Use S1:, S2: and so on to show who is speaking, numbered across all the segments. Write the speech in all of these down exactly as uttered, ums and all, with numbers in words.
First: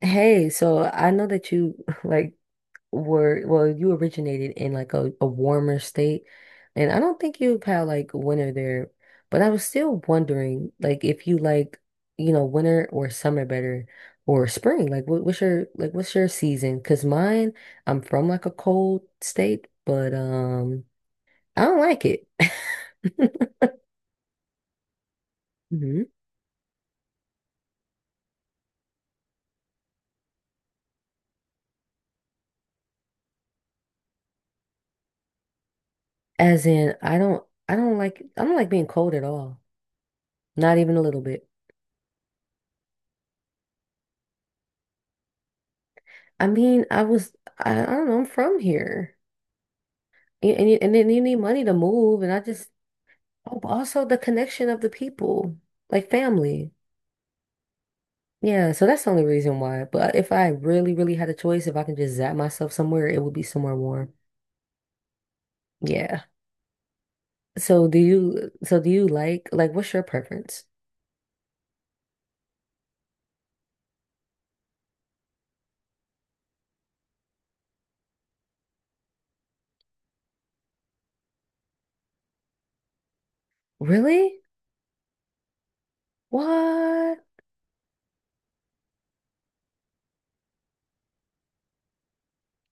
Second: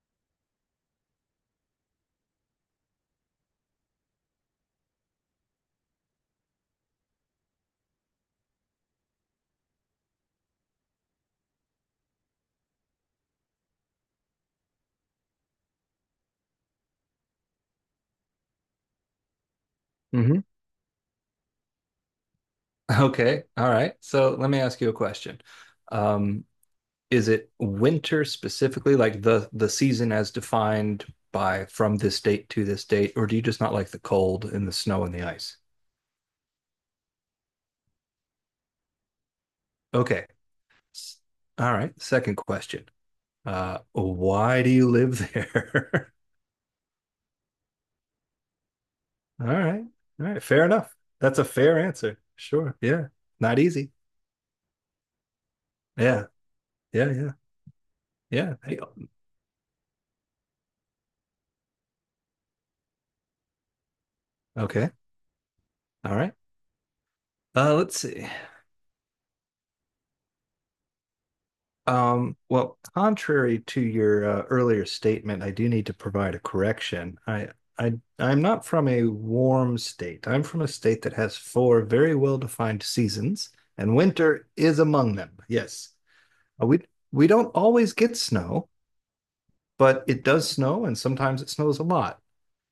S1: Hey, so I know that you like were well, you originated in like a, a warmer state, and I don't think you've had like winter there, but I was still wondering like if you like, you know, winter or summer better or spring. Like what, what's your like what's your season? 'Cause mine, I'm from like a cold state, but
S2: hmm
S1: um I don't like it.
S2: Okay. All right. So let me ask you a question.
S1: Mhm.
S2: Um, is it winter specifically, like the the season as defined by from this date to this date, or do you just not like the cold and the snow and the ice?
S1: As in I don't I don't like I don't like being cold at all.
S2: Okay.
S1: Not even a
S2: S-
S1: little bit.
S2: All right. Second question. Uh, why do you live there?
S1: I mean, I was, I, I don't know, I'm from here.
S2: All right. All right.
S1: Y-
S2: Fair
S1: And, you, and
S2: enough.
S1: then you need
S2: That's a
S1: money to
S2: fair answer.
S1: move. And I just,
S2: Sure. Yeah. Not
S1: oh, but
S2: easy.
S1: also the connection of the people, like
S2: Yeah.
S1: family.
S2: Yeah. Yeah. Yeah.
S1: Yeah,
S2: Hey,
S1: so that's the only reason why. But if I really, really had a choice, if I can just zap myself somewhere, it would be somewhere warm.
S2: okay. All
S1: Yeah.
S2: right. Uh,
S1: So do
S2: let's see.
S1: you, so do you like, like, what's your preference?
S2: Um, well, contrary to your uh, earlier statement, I do need to provide a correction. I, I, I'm not from a warm state. I'm from a state that has four very well-defined seasons, and
S1: Really?
S2: winter is among them. Yes, Uh, we
S1: What?
S2: we don't always get snow, but it does snow, and sometimes it snows a lot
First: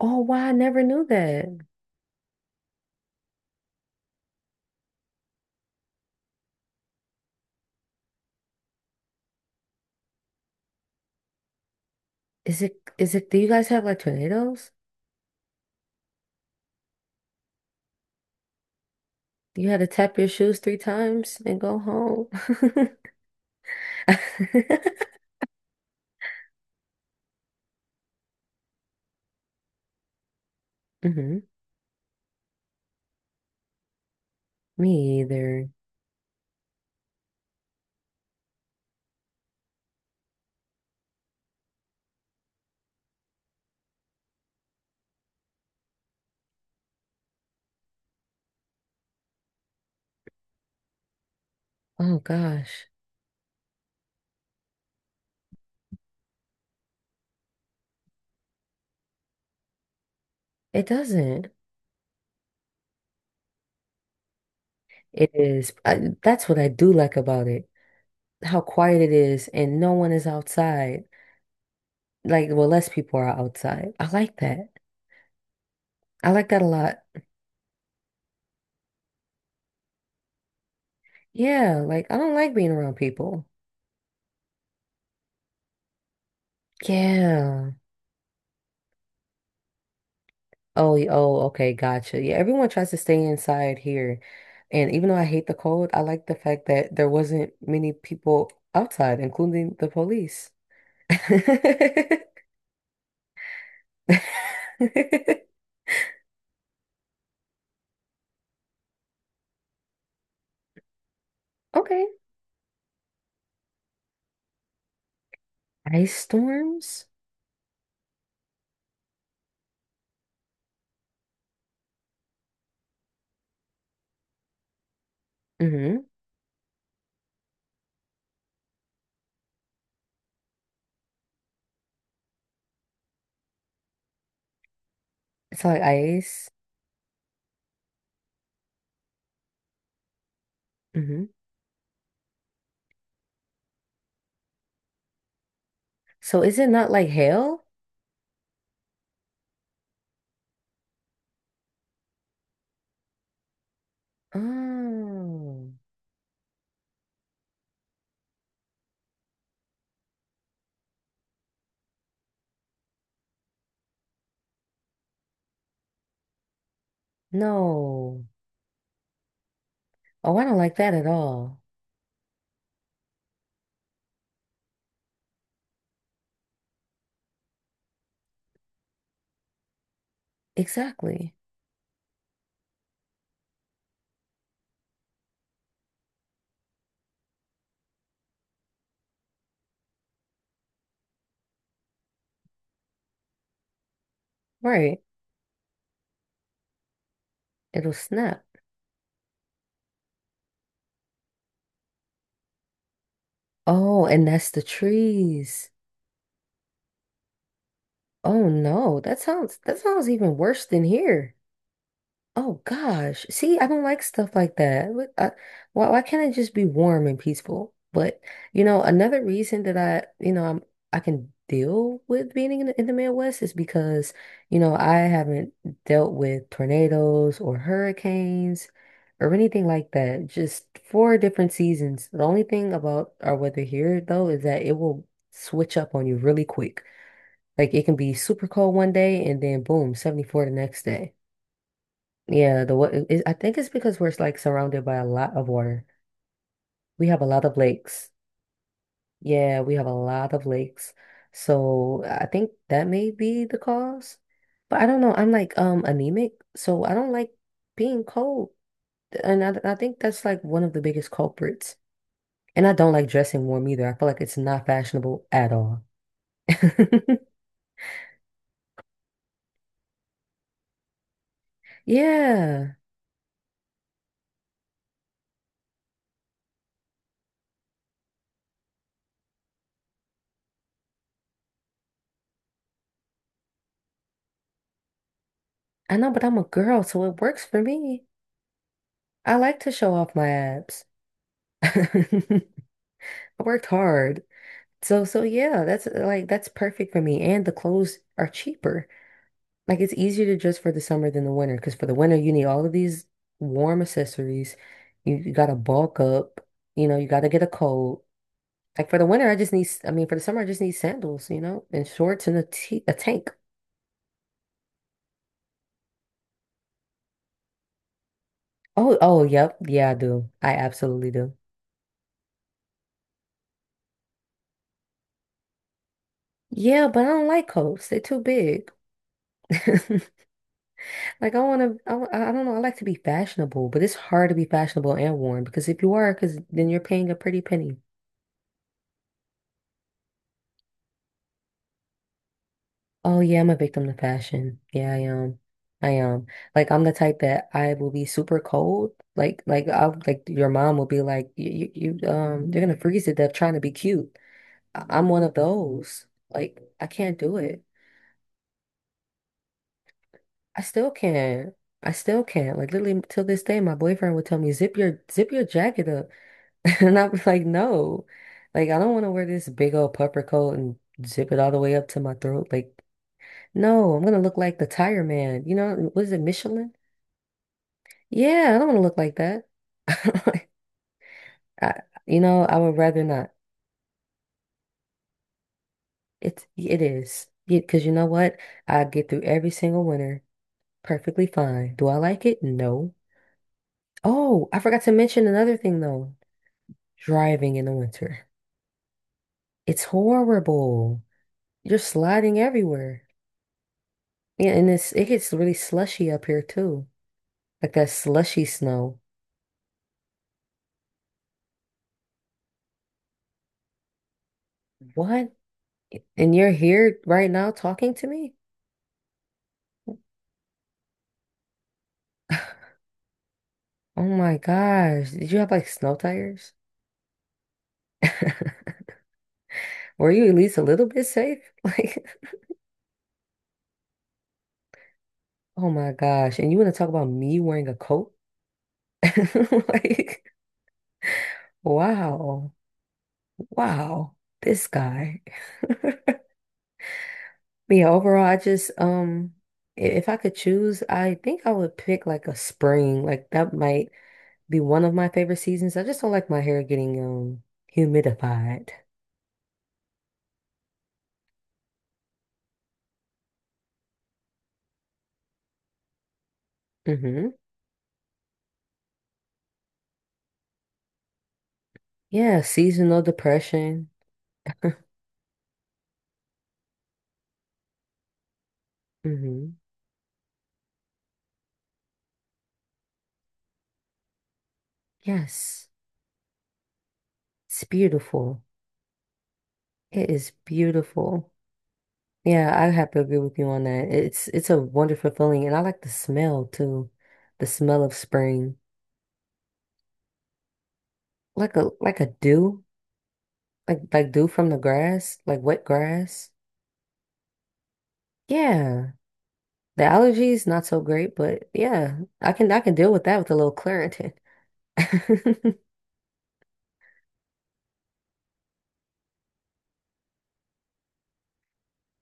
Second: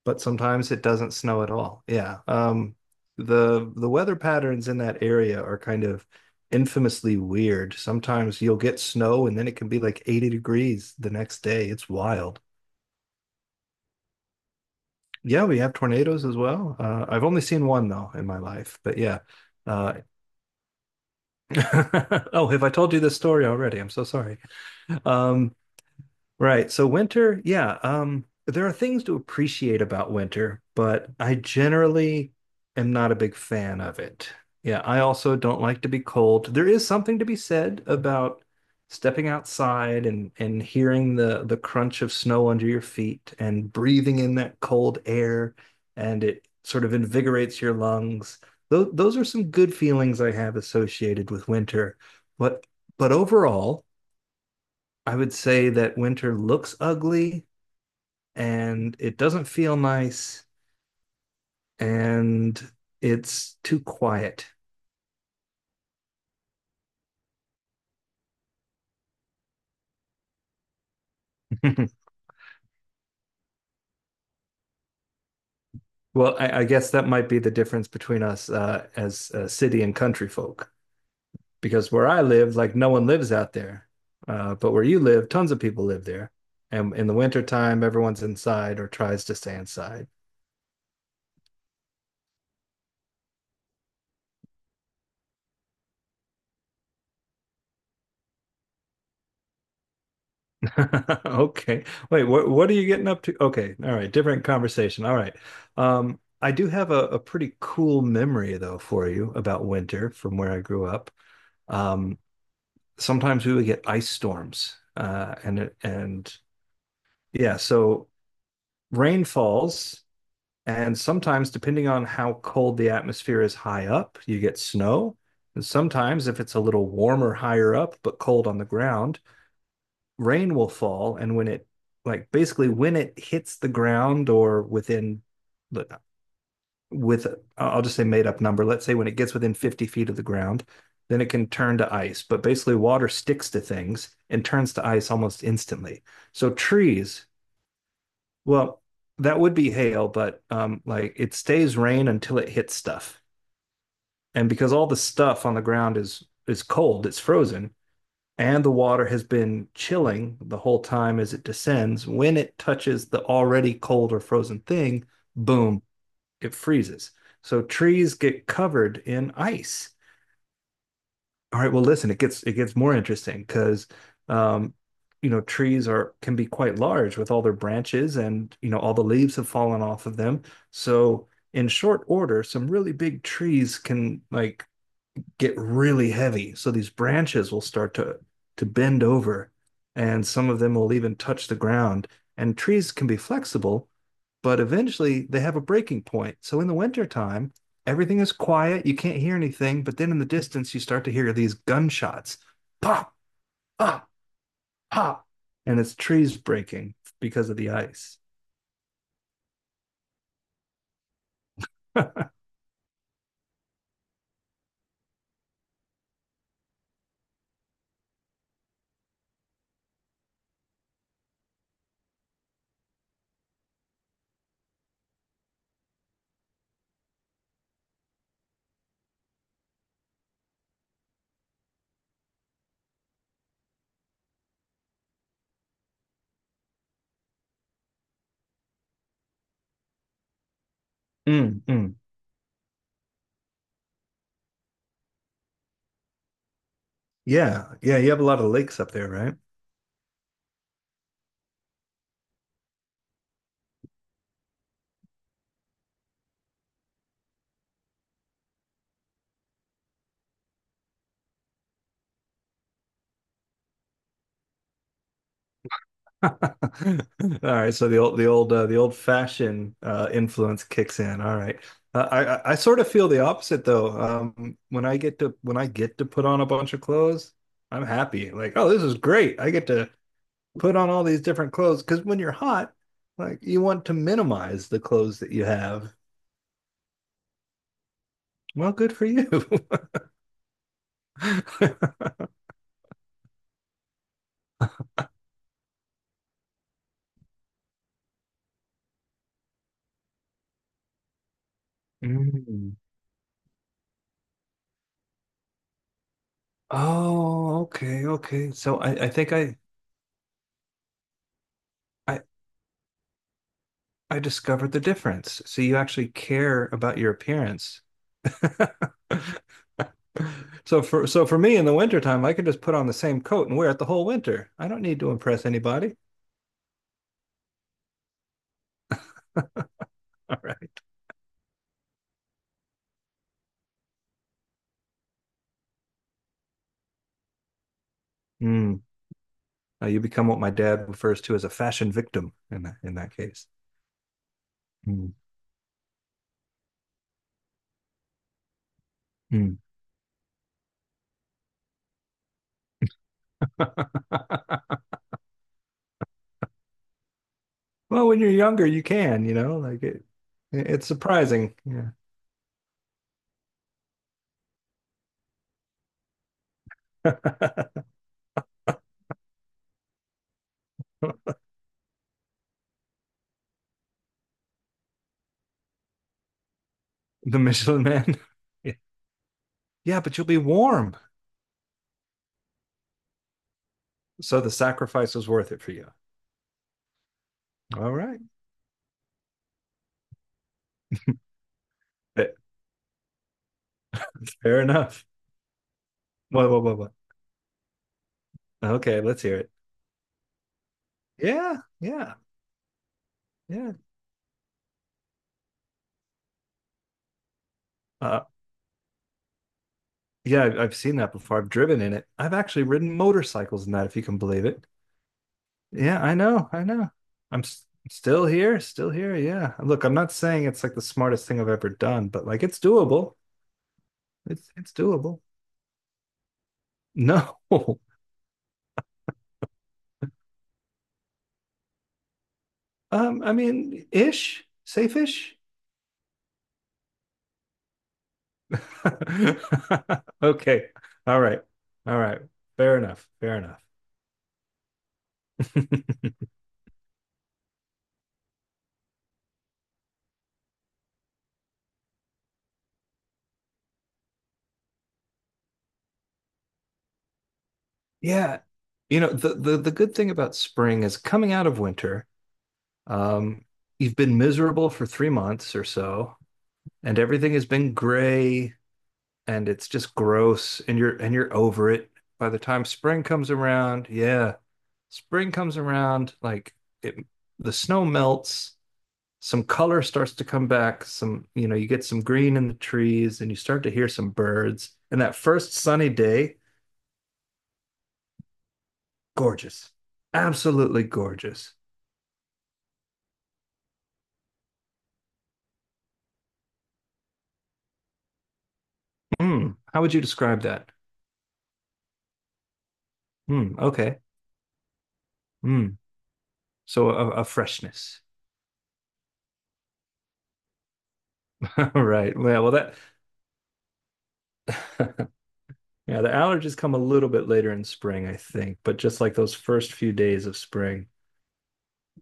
S1: Oh,
S2: but
S1: wow, I
S2: sometimes
S1: never
S2: it
S1: knew
S2: doesn't snow at
S1: that.
S2: all. Yeah. Um, the the weather patterns in that area are kind of infamously weird. Sometimes you'll get snow and then it can be like eighty degrees the next day. It's wild.
S1: Is it, is it, do you guys have like tornadoes?
S2: Yeah, we have tornadoes as well. Uh, I've only seen one though in my life, but yeah.
S1: You had to
S2: Uh,
S1: tap your shoes three times and go home.
S2: oh, have I told you this story already? I'm so sorry. Um, Right. So winter, yeah, um, there are things to appreciate about winter, but I
S1: Hmm.
S2: generally am not a big fan of it. Yeah, I
S1: Me
S2: also don't
S1: either.
S2: like to be cold. There is something to be said about stepping outside and and hearing the the crunch of snow under your feet and breathing in that cold air and it sort of invigorates your lungs. Those those are some good feelings I have associated with winter.
S1: Oh
S2: But
S1: gosh,
S2: but overall, I would say that winter looks ugly and it doesn't feel nice
S1: it doesn't.
S2: and it's too quiet.
S1: It is. I, that's what I do like about it. How quiet it is, and no one is outside. Like, well, less people are outside. I like that. I
S2: Well,
S1: like
S2: I,
S1: that a
S2: I guess
S1: lot.
S2: that might be the difference between us uh, as uh, city and country folk
S1: Yeah,
S2: because
S1: like
S2: where
S1: I
S2: I
S1: don't like
S2: live,
S1: being
S2: like no
S1: around
S2: one lives
S1: people.
S2: out there. Uh, but where you live, tons of people live there. And in the
S1: Yeah.
S2: wintertime, everyone's inside or tries to stay inside.
S1: Oh, y- oh, okay, gotcha. Yeah, everyone tries to stay inside here. And even though I hate the cold, I like the fact that there wasn't many people outside, including the police.
S2: Okay. Wait, what what are you getting up to? Okay. All right. Different conversation. All right. Um, I do have a, a pretty cool memory though for you about winter from where I grew up.
S1: Okay.
S2: Um, sometimes we would get ice storms. Uh, and it-
S1: Ice
S2: and
S1: storms?
S2: yeah, so rain falls, and sometimes depending on how cold the atmosphere is high up, you get snow. And
S1: Mm-hmm.
S2: sometimes if it's a little warmer higher up but cold on the ground, rain will fall and when it like basically when it hits the ground or within
S1: It's like ice.
S2: with I'll just say made up number, let's say when it gets within fifty feet of the ground, then
S1: Mm-hmm.
S2: it can turn to ice, but basically water sticks to things and turns to ice almost instantly,
S1: So
S2: so
S1: is it not like
S2: trees
S1: hail?
S2: well that would be hail, but um like it stays rain until it hits stuff, and because all the stuff on the
S1: Oh,
S2: ground is is cold, it's frozen, and the water has been chilling the whole time as it descends. When it touches the already cold or frozen thing, boom, it freezes. So trees
S1: no.
S2: get covered in ice.
S1: Oh, I don't like that at all.
S2: All right, well, listen, it gets it gets more interesting because, um, you know, trees are can be quite large with all their branches, and you know all the leaves have fallen off of them. So
S1: Exactly.
S2: in short order, some really big trees can like get really heavy. So these branches will start to to bend over, and some of them will even touch the ground. And trees can be flexible, but
S1: Right.
S2: eventually they have a breaking point. So in the wintertime,
S1: It'll
S2: everything is
S1: snap.
S2: quiet, you can't hear anything, but then in the distance you start to hear these gunshots. Pop,
S1: Oh,
S2: pop,
S1: and that's the
S2: pop.
S1: trees.
S2: And it's trees breaking because of the ice.
S1: Oh no, that sounds that sounds even worse than here. Oh gosh. See, I don't like stuff like that. Look, I, why why can't it just be warm and peaceful? But you know, another reason that I, you know, I'm I can deal with being in the, in the Midwest is because, you know, I haven't dealt with tornadoes or hurricanes or anything like that. Just four different seasons. The only thing about our weather here though is that it will switch up on you really quick. Like it can be super cold one day and then boom, seventy-four the next day.
S2: Mm, mm.
S1: Yeah, the what I think it's because we're like surrounded by a lot of water. We have a lot of
S2: Yeah, yeah, you
S1: lakes.
S2: have a lot of lakes up there, right?
S1: Yeah, we have a lot of lakes. So I think that may be the cause. But I don't know. I'm like um anemic, so I don't like being cold. And I, I think that's like one of the biggest culprits. And I don't like dressing warm either. I feel like it's not fashionable at all.
S2: All right, so the old the old uh, the old fashioned uh, influence kicks in. All right, uh, I I I
S1: Yeah,
S2: sort of feel the opposite though. Um, when I get to when I get to put on a bunch of clothes, I'm happy. Like, oh, this is great. I get to put on all these different clothes because when you're hot, like you want to minimize the clothes that you have.
S1: I know, but I'm a girl, so it works for me.
S2: Well, good for you.
S1: I like to show off my abs. I worked hard. So so yeah, that's uh, like that's perfect for me. And the clothes are cheaper. Like it's easier to dress for the summer than the winter because for the winter you need all of
S2: Mm.
S1: these warm accessories. You, you gotta bulk up. You know, you gotta get a
S2: Oh,
S1: coat.
S2: okay, okay. So
S1: Like for
S2: I
S1: the
S2: I
S1: winter,
S2: think
S1: I just
S2: I
S1: need. s- I mean, for the summer, I just need sandals. You know, and
S2: I
S1: shorts and a t a tank.
S2: I discovered the difference. So you actually care about your appearance.
S1: Oh oh yep yeah I do. I
S2: So for
S1: absolutely
S2: so
S1: do.
S2: for me in the wintertime, I can just put on the same coat and wear it the whole winter. I don't need to impress anybody.
S1: Yeah, but I don't like coats. They're too big.
S2: All right.
S1: Like I want to, I, w- I don't know. I like to be fashionable, but it's hard to be fashionable and warm because if you are, because then you're paying a pretty penny.
S2: Mm. Now you become what my dad refers to as a fashion victim in that, in that
S1: Oh yeah,
S2: case.
S1: I'm a victim to fashion. Yeah, I
S2: Mm.
S1: am. I am. Like I'm the type that I will be super cold. Like
S2: Mm.
S1: like I like your mom will be like you you you, um you're gonna freeze to death trying to be cute. I- I'm one of those. Like I can't do it.
S2: Well, when you're younger, you can, you know, like it,
S1: I
S2: it's
S1: still can't.
S2: surprising. Yeah.
S1: I still can't. Like literally till this day, my boyfriend would tell me zip your zip your jacket up. And I was like, no, like I don't want to wear this big old puffer coat and zip it all the way up to my throat. Like, no, I'm gonna look like the tire man. You know, what is it, Michelin?
S2: The Michelin man.
S1: Yeah, I don't
S2: Yeah.
S1: want to look like that.
S2: Yeah, but you'll be warm.
S1: I, you know, I would rather not.
S2: So the sacrifice was worth it for you.
S1: It's it is because you
S2: All
S1: know
S2: right.
S1: what? I get through every single winter perfectly fine. Do I like it? No. Oh, I
S2: Fair
S1: forgot to
S2: enough.
S1: mention another thing though.
S2: What, what, what, what?
S1: Driving in the winter.
S2: Okay, let's hear it.
S1: It's horrible.
S2: Yeah,
S1: You're
S2: yeah,
S1: sliding everywhere.
S2: yeah.
S1: Yeah, and it's it gets really slushy up here too. Like that
S2: Uh,
S1: slushy snow.
S2: yeah, I've I've seen that before. I've driven in it. I've actually ridden motorcycles in that, if you can believe it.
S1: What?
S2: Yeah, I
S1: And
S2: know,
S1: you're
S2: I know.
S1: here right
S2: I'm
S1: now
S2: s
S1: talking to
S2: Still
S1: me?
S2: here, still here. Yeah. Look, I'm not saying it's like the smartest thing I've ever done, but like it's doable.
S1: Oh my
S2: It's it's
S1: gosh.
S2: doable.
S1: Did you have like snow tires?
S2: No.
S1: Were you at least a little bit safe? Like,
S2: Um, I mean, ish, safe-ish.
S1: oh my gosh. And you want to talk about me wearing a coat? Like,
S2: Okay. All right. All right.
S1: wow.
S2: Fair enough. Fair enough.
S1: Wow. This guy. Yeah, overall, I just um i- if I could choose, I think I would pick like a spring. Like that might be one of my favorite seasons. I just don't like my hair getting um
S2: Yeah.
S1: humidified.
S2: You know, the, the the good thing about spring is coming out of winter, um, you've been miserable for three months or so, and
S1: Mm-hmm.
S2: everything has been gray and it's just gross and you're and you're over it. By the
S1: Yeah,
S2: time
S1: seasonal
S2: spring comes around,
S1: depression.
S2: yeah. Spring comes around, like it the snow melts, some
S1: Mm-hmm.
S2: color starts to come back, some, you know, you get some green in the trees and you start to hear some birds. And that first
S1: Yes.
S2: sunny day,
S1: It's beautiful.
S2: gorgeous.
S1: It is
S2: Absolutely
S1: beautiful.
S2: gorgeous.
S1: Yeah, I have to agree with you on that. It's it's a wonderful feeling and I like the smell too. The smell of spring.
S2: Hmm. How would you describe that?
S1: Like a like a dew.
S2: Hmm.
S1: Like
S2: Okay.
S1: like dew from the grass, like wet
S2: Hmm.
S1: grass.
S2: So a, a freshness.
S1: Yeah. The allergies not so great, but
S2: All
S1: yeah,
S2: right.
S1: I
S2: Yeah,
S1: can
S2: well
S1: I
S2: that
S1: can deal with that with a little Claritin.
S2: yeah, the allergies come a little bit later in spring, I think, but just like those first few days of spring,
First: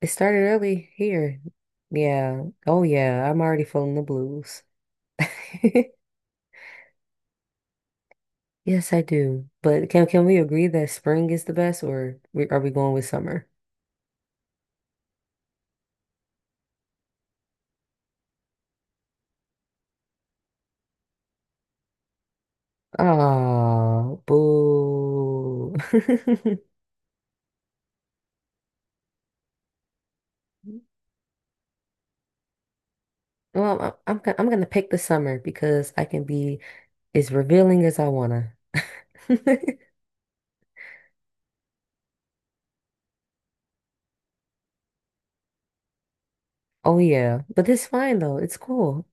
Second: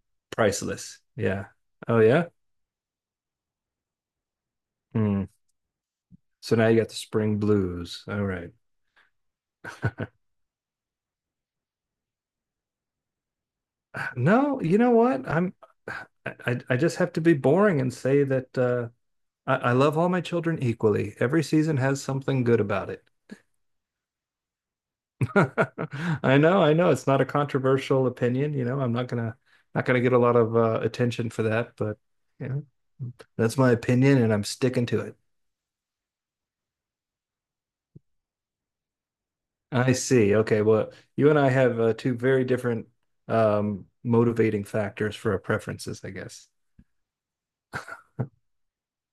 S1: It started early
S2: priceless.
S1: here.
S2: Yeah. Oh yeah?
S1: Yeah. Oh yeah, I'm already feeling the blues.
S2: Hmm. So now you got the spring blues. All right.
S1: Yes, I do. But can can we agree that spring is the best or we, are we going with summer?
S2: No, you know what? I'm I, I I just have to be boring and say that uh I, I love all my children equally. Every season has something good about it.
S1: Oh, boo.
S2: I know, I know. It's not a controversial opinion, you know. I'm not gonna Not gonna get a lot of uh, attention for that, but you know, that's my
S1: Well, I- I'm
S2: opinion, and
S1: go-
S2: I'm
S1: I'm gonna
S2: sticking
S1: pick the
S2: to it.
S1: summer because I can be as revealing as I wanna.
S2: I see. Okay, well, you and I have uh, two very different um, motivating factors for our preferences, I guess.
S1: Oh yeah, but it's fine though. It's cool.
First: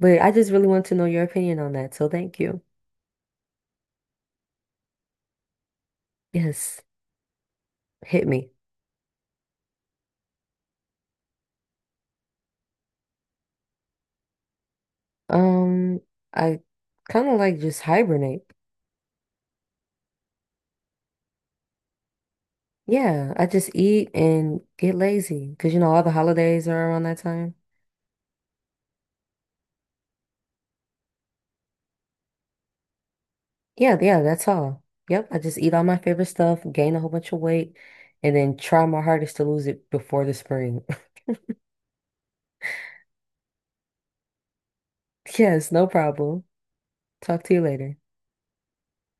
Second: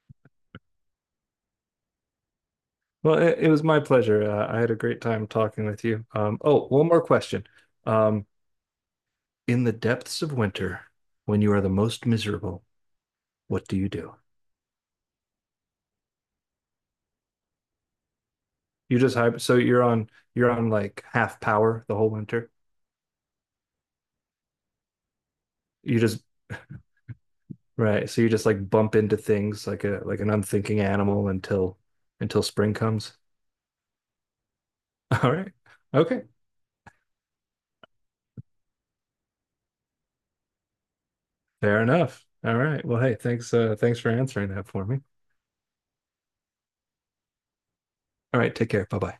S1: But I just really want to know your opinion on that, so thank you.
S2: Well, it, it was my pleasure. Uh, I had a great time talking with you. Um, oh,
S1: Yes,
S2: one more question.
S1: hit
S2: Um,
S1: me.
S2: in the depths of winter, when you are the most miserable, what do you do?
S1: Um, I kind of like just hibernate.
S2: You just hyper, so you're on you're on like half power the whole winter.
S1: Yeah, I just eat and get lazy because you know
S2: You
S1: all the
S2: just
S1: holidays are around that time.
S2: Right, so you just like bump into things like a like an unthinking animal until until spring comes.
S1: Yeah, yeah, that's all. Yep,
S2: All
S1: I
S2: right.
S1: just eat all my
S2: Okay.
S1: favorite stuff, gain a whole bunch of weight, and then try my hardest to lose it before the spring.
S2: Fair enough. All right. Well, hey, thanks uh thanks for answering that for me.
S1: Yes, no problem. Talk to you later.
S2: All right, take care. Bye-bye.